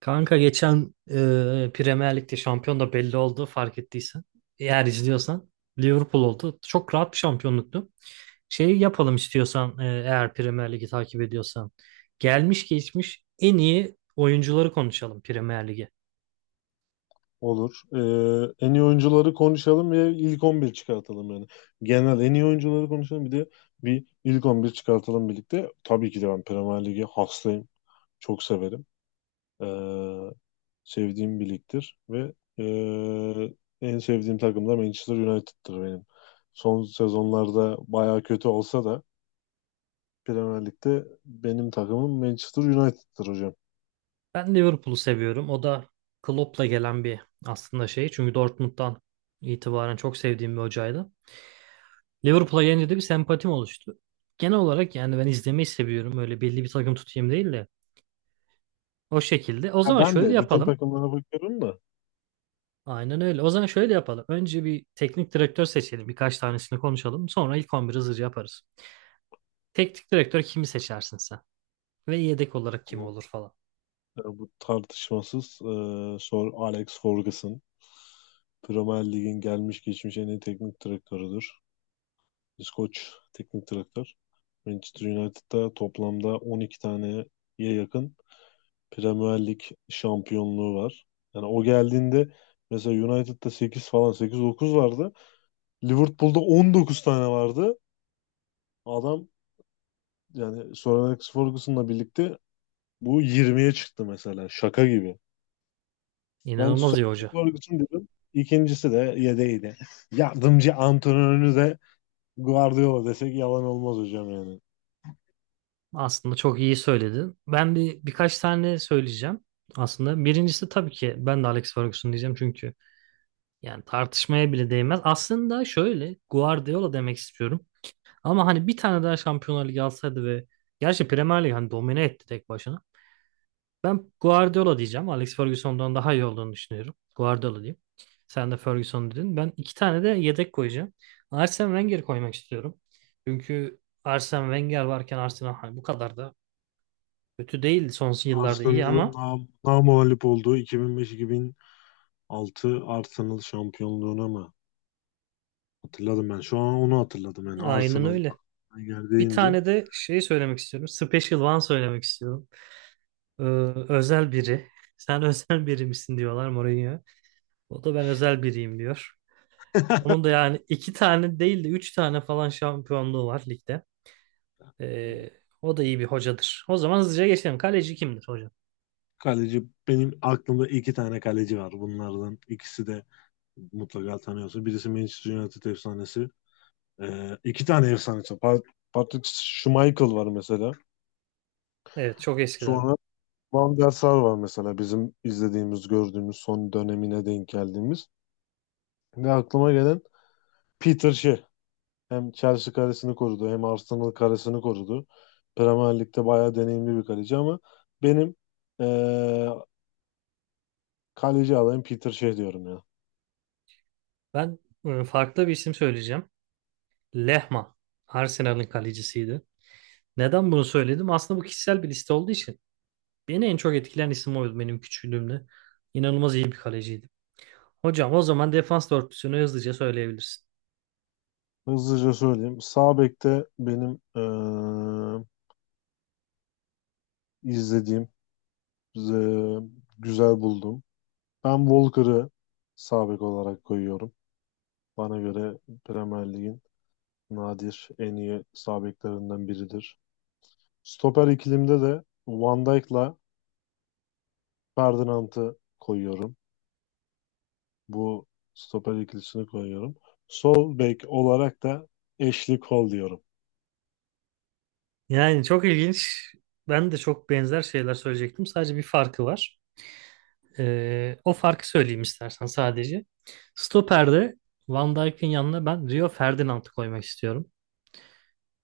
Kanka geçen Premier Lig'de şampiyon da belli oldu fark ettiysen. Eğer izliyorsan Liverpool oldu. Çok rahat bir şampiyonluktu. Şey yapalım istiyorsan eğer Premier Lig'i takip ediyorsan. Gelmiş geçmiş en iyi oyuncuları konuşalım Premier Lig'e. Olur. En iyi oyuncuları konuşalım ve ilk 11 çıkartalım yani. Genel en iyi oyuncuları konuşalım bir de bir ilk 11 çıkartalım birlikte. Tabii ki de ben Premier Lig'e hastayım. Çok severim. Ee, sevdiğim bir ligdir ve ee, en sevdiğim takım da Manchester United'tır benim. Son sezonlarda baya kötü olsa da Premier Lig'de benim takımım Manchester United'tır hocam. Ben Liverpool'u seviyorum. O da Klopp'la gelen bir aslında şey. Çünkü Dortmund'dan itibaren çok sevdiğim bir hocaydı. Liverpool'a gelince de bir sempatim oluştu. Genel olarak yani ben izlemeyi seviyorum. Öyle belli bir takım tutayım değil de. O şekilde. O Ya zaman ben şöyle de bütün yapalım. takımlara bakıyorum da Aynen öyle. O zaman şöyle yapalım. Önce bir teknik direktör seçelim. Birkaç tanesini konuşalım. Sonra ilk 11'i hızlıca yaparız. Teknik direktör kimi seçersin sen? Ve yedek olarak kim bu olur falan. bu tartışmasız Sor Alex Ferguson. Premier Lig'in gelmiş geçmiş en iyi teknik direktörüdür. İskoç teknik direktör. Manchester United'da toplamda 12 taneye yakın Premier Lig şampiyonluğu var. Yani o geldiğinde mesela United'da 8 falan 8-9 vardı. Liverpool'da 19 tane vardı. Adam yani Sir Alex Ferguson'la birlikte bu 20'ye çıktı mesela. Şaka gibi. Ben İnanılmaz iyi Sony hoca. Ferguson dedim. İkincisi de yedeğiydi. Yardımcı antrenörü de Guardiola desek yalan olmaz hocam yani. Aslında çok iyi söyledin. Ben bir birkaç tane söyleyeceğim. Aslında birincisi tabii ki ben de Alex Ferguson diyeceğim çünkü yani tartışmaya bile değmez. Aslında şöyle Guardiola demek istiyorum. Ama hani bir tane daha Şampiyonlar Ligi alsaydı ve gerçi Premier Lig hani domine etti tek başına. Ben Guardiola diyeceğim. Alex Ferguson'dan daha iyi olduğunu düşünüyorum. Guardiola diyeyim. Sen de Ferguson dedin. Ben iki tane de yedek koyacağım. Arsene Wenger koymak istiyorum. Çünkü Arsene Wenger varken Arsenal hani bu kadar da kötü değil. Son yıllarda iyi Arsenal'ın ama namağlup olduğu 2005-2006 Arsenal şampiyonluğuna mı? Hatırladım ben. Şu an onu hatırladım yani. aynen Arsenal öyle. aklıma geldi Bir deyince. tane de şey söylemek istiyorum. Special One söylemek istiyorum. Ee, Özel biri. Sen özel biri misin diyorlar Mourinho. O da ben özel biriyim diyor. Onun da yani iki tane değil de üç tane falan şampiyonluğu var ligde. Ee, O da iyi bir hocadır. O zaman hızlıca geçelim. Kaleci kimdir hocam? Kaleci benim aklımda iki tane kaleci var. Bunlardan ikisi de mutlaka tanıyorsun. Birisi Manchester United efsanesi. İki tane efsanesi. Patrick Schmeichel var mesela. Evet çok eskilerden. Sonra Van der Sar var mesela bizim izlediğimiz, gördüğümüz son dönemine denk geldiğimiz. Ve aklıma gelen Peter Shea. Hem Chelsea karesini korudu hem Arsenal karesini korudu. Premier Lig'de bayağı deneyimli bir kaleci ama benim eee, kaleci adayım Peter Shea diyorum ya. Ben farklı bir isim söyleyeceğim. Lehmann. Arsenal'ın kalecisiydi. Neden bunu söyledim? Aslında bu kişisel bir liste olduğu için. Beni en çok etkilen isim oydu benim küçüklüğümde. İnanılmaz iyi bir kaleciydi. Hocam o zaman defans dörtlüsünü hızlıca söyleyebilirsin. Hızlıca söyleyeyim. Sağ bekte benim izlediğim, eee, güzel buldum. Ben Walker'ı sağ bek olarak koyuyorum. Bana göre Premier Lig'in nadir en iyi sağ beklerinden biridir. Stoper ikilimde de Van Dijk'la Ferdinand'ı koyuyorum. Bu stoper ikilisini koyuyorum. Sol bek olarak da Ashley Cole diyorum. Yani çok ilginç. Ben de çok benzer şeyler söyleyecektim. Sadece bir farkı var. O farkı söyleyeyim istersen sadece. Stoper'de Van Dijk'in yanına ben Rio Ferdinand'ı koymak istiyorum.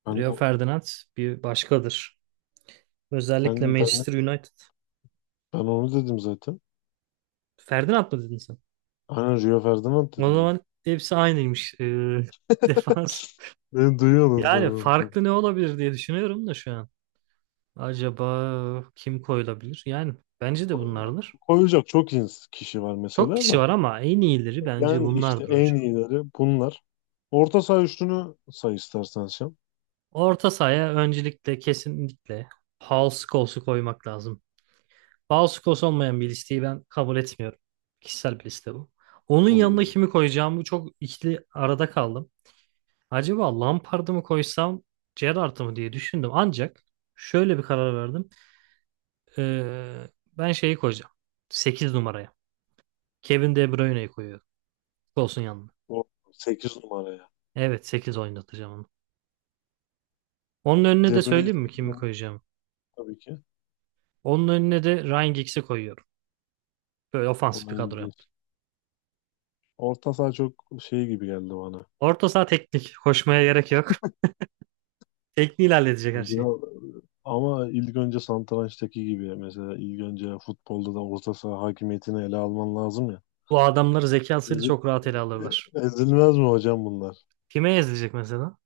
Ben Rio o- Ferdinand bir başkadır. Özellikle sen ben Manchester United. ben onu dedim zaten. Ferdinand mı dedin sen? Aynen Rio Ferdinand O dedim ben. zaman hepsi aynıymış. Defans. Beni duyuyordunuz da Yani ben- farklı ne olabilir diye düşünüyorum da şu an. Acaba kim koyulabilir? Yani bence de Ko- bunlardır. Koyacak çok kişi var Çok mesela kişi da. var ama en iyileri bence Yani işte bunlardır en hocam. iyileri bunlar. Orta saha üçlünü say istersen sen. Orta sahaya öncelikle kesinlikle Paul Scholes'u koymak lazım. House Kos olmayan bir listeyi ben kabul etmiyorum. Kişisel bir liste bu. Onun yanına Oy. kimi koyacağımı çok ikili arada kaldım. Acaba Lampard'ı mı koysam Gerrard'ı mı diye düşündüm. Ancak şöyle bir karar verdim. Ee, Ben şeyi koyacağım. Sekiz numaraya. Kevin De Bruyne'yi koyuyorum. Olsun yanına. O 8 numara ya. Evet 8 oynatacağım onu. Onun önüne De de Bruyne'yi söyleyeyim mi kimi seviyorum koyacağım? tabii ki. Onun önüne de Ryan Giggs'i koyuyorum. Böyle ofansif bir Ondan kadro yaptım. ilginç. Orta saha çok şey gibi geldi bana. Orta saha teknik. Koşmaya gerek yok. Tekniğiyle halledecek her Yani şeyi. biraz, ama ilk önce satrançtaki gibi mesela ilk önce futbolda da orta saha hakimiyetini ele alman lazım ya. Bu adamları zekasıyla Ezil- çok rahat ele alırlar. ezilmez mi hocam bunlar? Kime ezilecek mesela?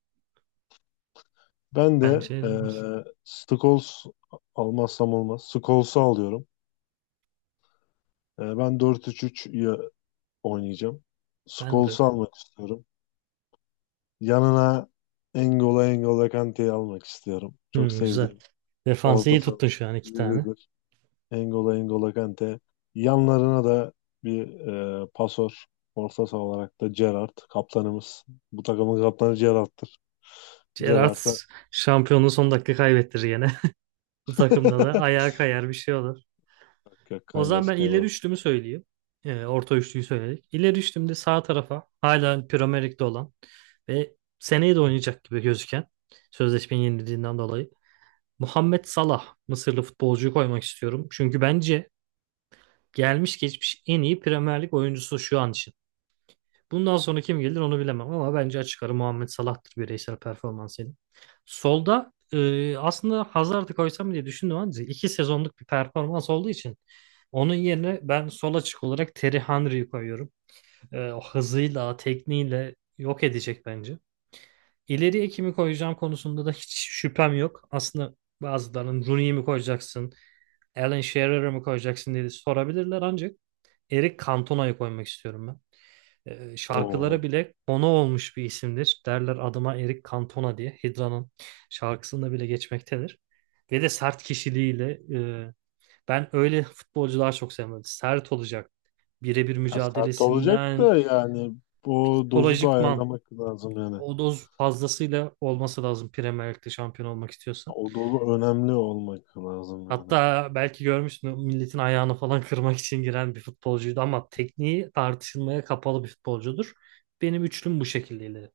Ben de Bence ezilmez. Scholes almazsam olmaz. Scholes'u alıyorum. Ben dört üç 3 oynayacağım. Ben de Scholes'u öyle. almak istiyorum. Yanına N'Golo Kante'yi almak istiyorum. Çok Hmm, güzel. sevdiğim Defansı orta iyi saha tuttun şu an iki tane. biridir. Engola Kante. Yanlarına da bir pasör. Orta saha olarak da Gerrard kaptanımız. Bu takımın kaptanı Gerrard'tır. Gerrard Gerrard'a şampiyonluğu son dakika kaybettirir yine. Bu takımda da ayağa kayar bir şey olur. Yok, yok, O zaman kaymaz ben ileri kaymaz. üçlümü söyleyeyim. Orta üçlüyü söyledik. İleri üçlümde sağ tarafa hala Premier Lig'de olan ve seneye de oynayacak gibi gözüken sözleşmenin yenildiğinden dolayı Muhammed Salah Mısırlı futbolcuyu koymak istiyorum. Çünkü bence gelmiş geçmiş en iyi Premier Lig oyuncusu şu an için. Bundan sonra kim gelir onu bilemem ama bence açık ara Muhammed Salah'tır bireysel performansıyla. Solda aslında Hazard'ı koysam diye düşündüm ama iki sezonluk bir performans olduğu için onun yerine ben sol açık olarak Terry Henry'yi koyuyorum. O hızıyla, tekniğiyle yok edecek bence. İleriye kimi koyacağım konusunda da hiç şüphem yok. Aslında bazılarının Rooney'i mi koyacaksın? Alan Shearer'ı mı koyacaksın diye sorabilirler ancak Eric Cantona'yı koymak istiyorum ben. O Şarkılara bile konu olmuş bir isimdir. Derler adıma Eric Cantona diye. Hydra'nın şarkısında bile geçmektedir. Ve de sert kişiliğiyle e, ben öyle futbolcular çok sevmedim. Sert olacak. Birebir ya sert olacak mücadelesinden da yani bu dozu da psikolojikman ayarlamak lazım yani. o doz fazlasıyla olması lazım Premier Lig'de şampiyon olmak istiyorsa. O dozu önemli olmak lazım yani. Hatta belki görmüşsün milletin ayağını falan kırmak için giren bir futbolcuydu ama tekniği tartışılmaya kapalı bir futbolcudur. Benim üçlüm bu şekildeydi.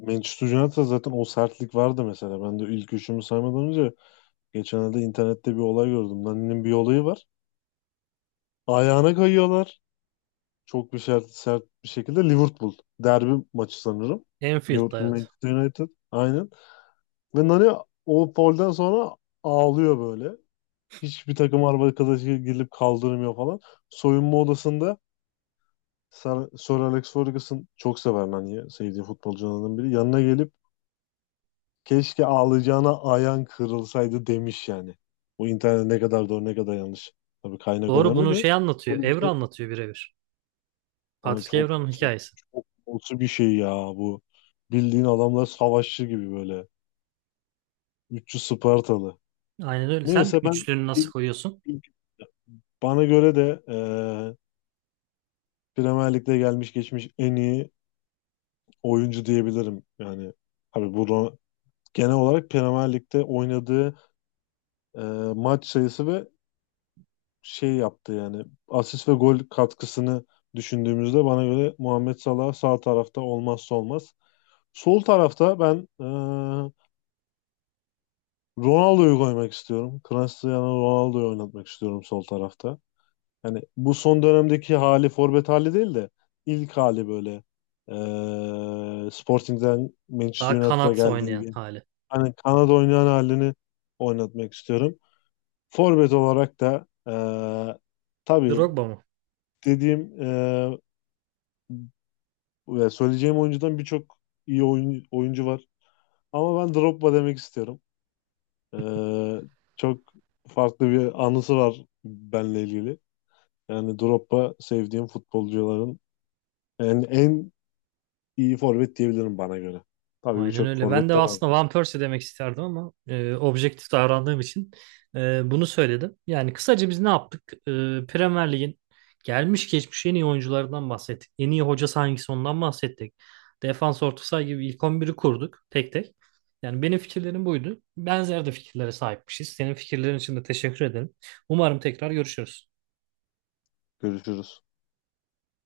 Manchester United'da zaten o sertlik vardı mesela. Ben de ilk üçümü saymadan önce geçenlerde internette bir olay gördüm. Nani'nin bir olayı var. Ayağına kayıyorlar. Çok bir sert, sert bir şekilde Liverpool derbi maçı sanırım. Enfield'da Liverpool evet. Manchester United. Aynen. Ve Nani o polden sonra ağlıyor böyle. Hiçbir takım arkadaşı gelip kaldırmıyor falan. Soyunma odasında Sir, Sir Alex Ferguson çok sever Nani'yi. Sevdiği futbolcularından biri. Yanına gelip keşke ağlayacağına ayağın kırılsaydı demiş yani. Bu internet ne kadar doğru ne kadar yanlış. Tabii kaynak Doğru önemli bunu de. şey anlatıyor. Böyle bir Evra şey. anlatıyor birebir. Hani Patrick çok Evra'nın çok hikayesi. çok olası bir şey ya bu. Bildiğin adamlar savaşçı gibi böyle. Üççü Spartalı. Aynen öyle. Sen Neyse ben üçlünü nasıl ilk- koyuyorsun? ilk- bana göre de Premier Lig'de gelmiş geçmiş en iyi oyuncu diyebilirim. Yani tabii burada genel olarak Premier Lig'de oynadığı eee, maç sayısı ve şey yaptı yani asist ve gol katkısını düşündüğümüzde bana göre Muhammed Salah sağ tarafta olmazsa olmaz. Sol tarafta ben Ronaldo'yu koymak istiyorum. Cristiano Ronaldo'yu oynatmak istiyorum sol tarafta. Yani bu son dönemdeki hali forvet hali değil de ilk hali böyle Sporting'den Manchester Daha United'a kanat geldiği oynayan gün. hali. Hani Kanada oynayan halini oynatmak istiyorum. Forvet olarak da tabii Drogba mı? dediğim ve söyleyeceğim oyuncudan birçok iyi oyuncu var. Ama ben Drogba demek istiyorum. Eee, çok farklı bir anısı var benle ilgili. Yani Drogba sevdiğim futbolcuların en iyi forvet diyebilirim bana göre. Tabii Aynen birçok öyle. Ben forvet de de aslında vardı. Van Persie demek isterdim ama objektif davrandığım için bunu söyledim. Yani kısaca biz ne yaptık? Premier Lig'in gelmiş geçmiş en iyi oyuncularından bahsettik. En iyi hocası hangisi ondan bahsettik. Defans orta saha gibi ilk 11'i kurduk tek tek. Yani benim fikirlerim buydu. Benzer de fikirlere sahipmişiz. Senin fikirlerin için de teşekkür ederim. Umarım tekrar görüşürüz. Görüşürüz.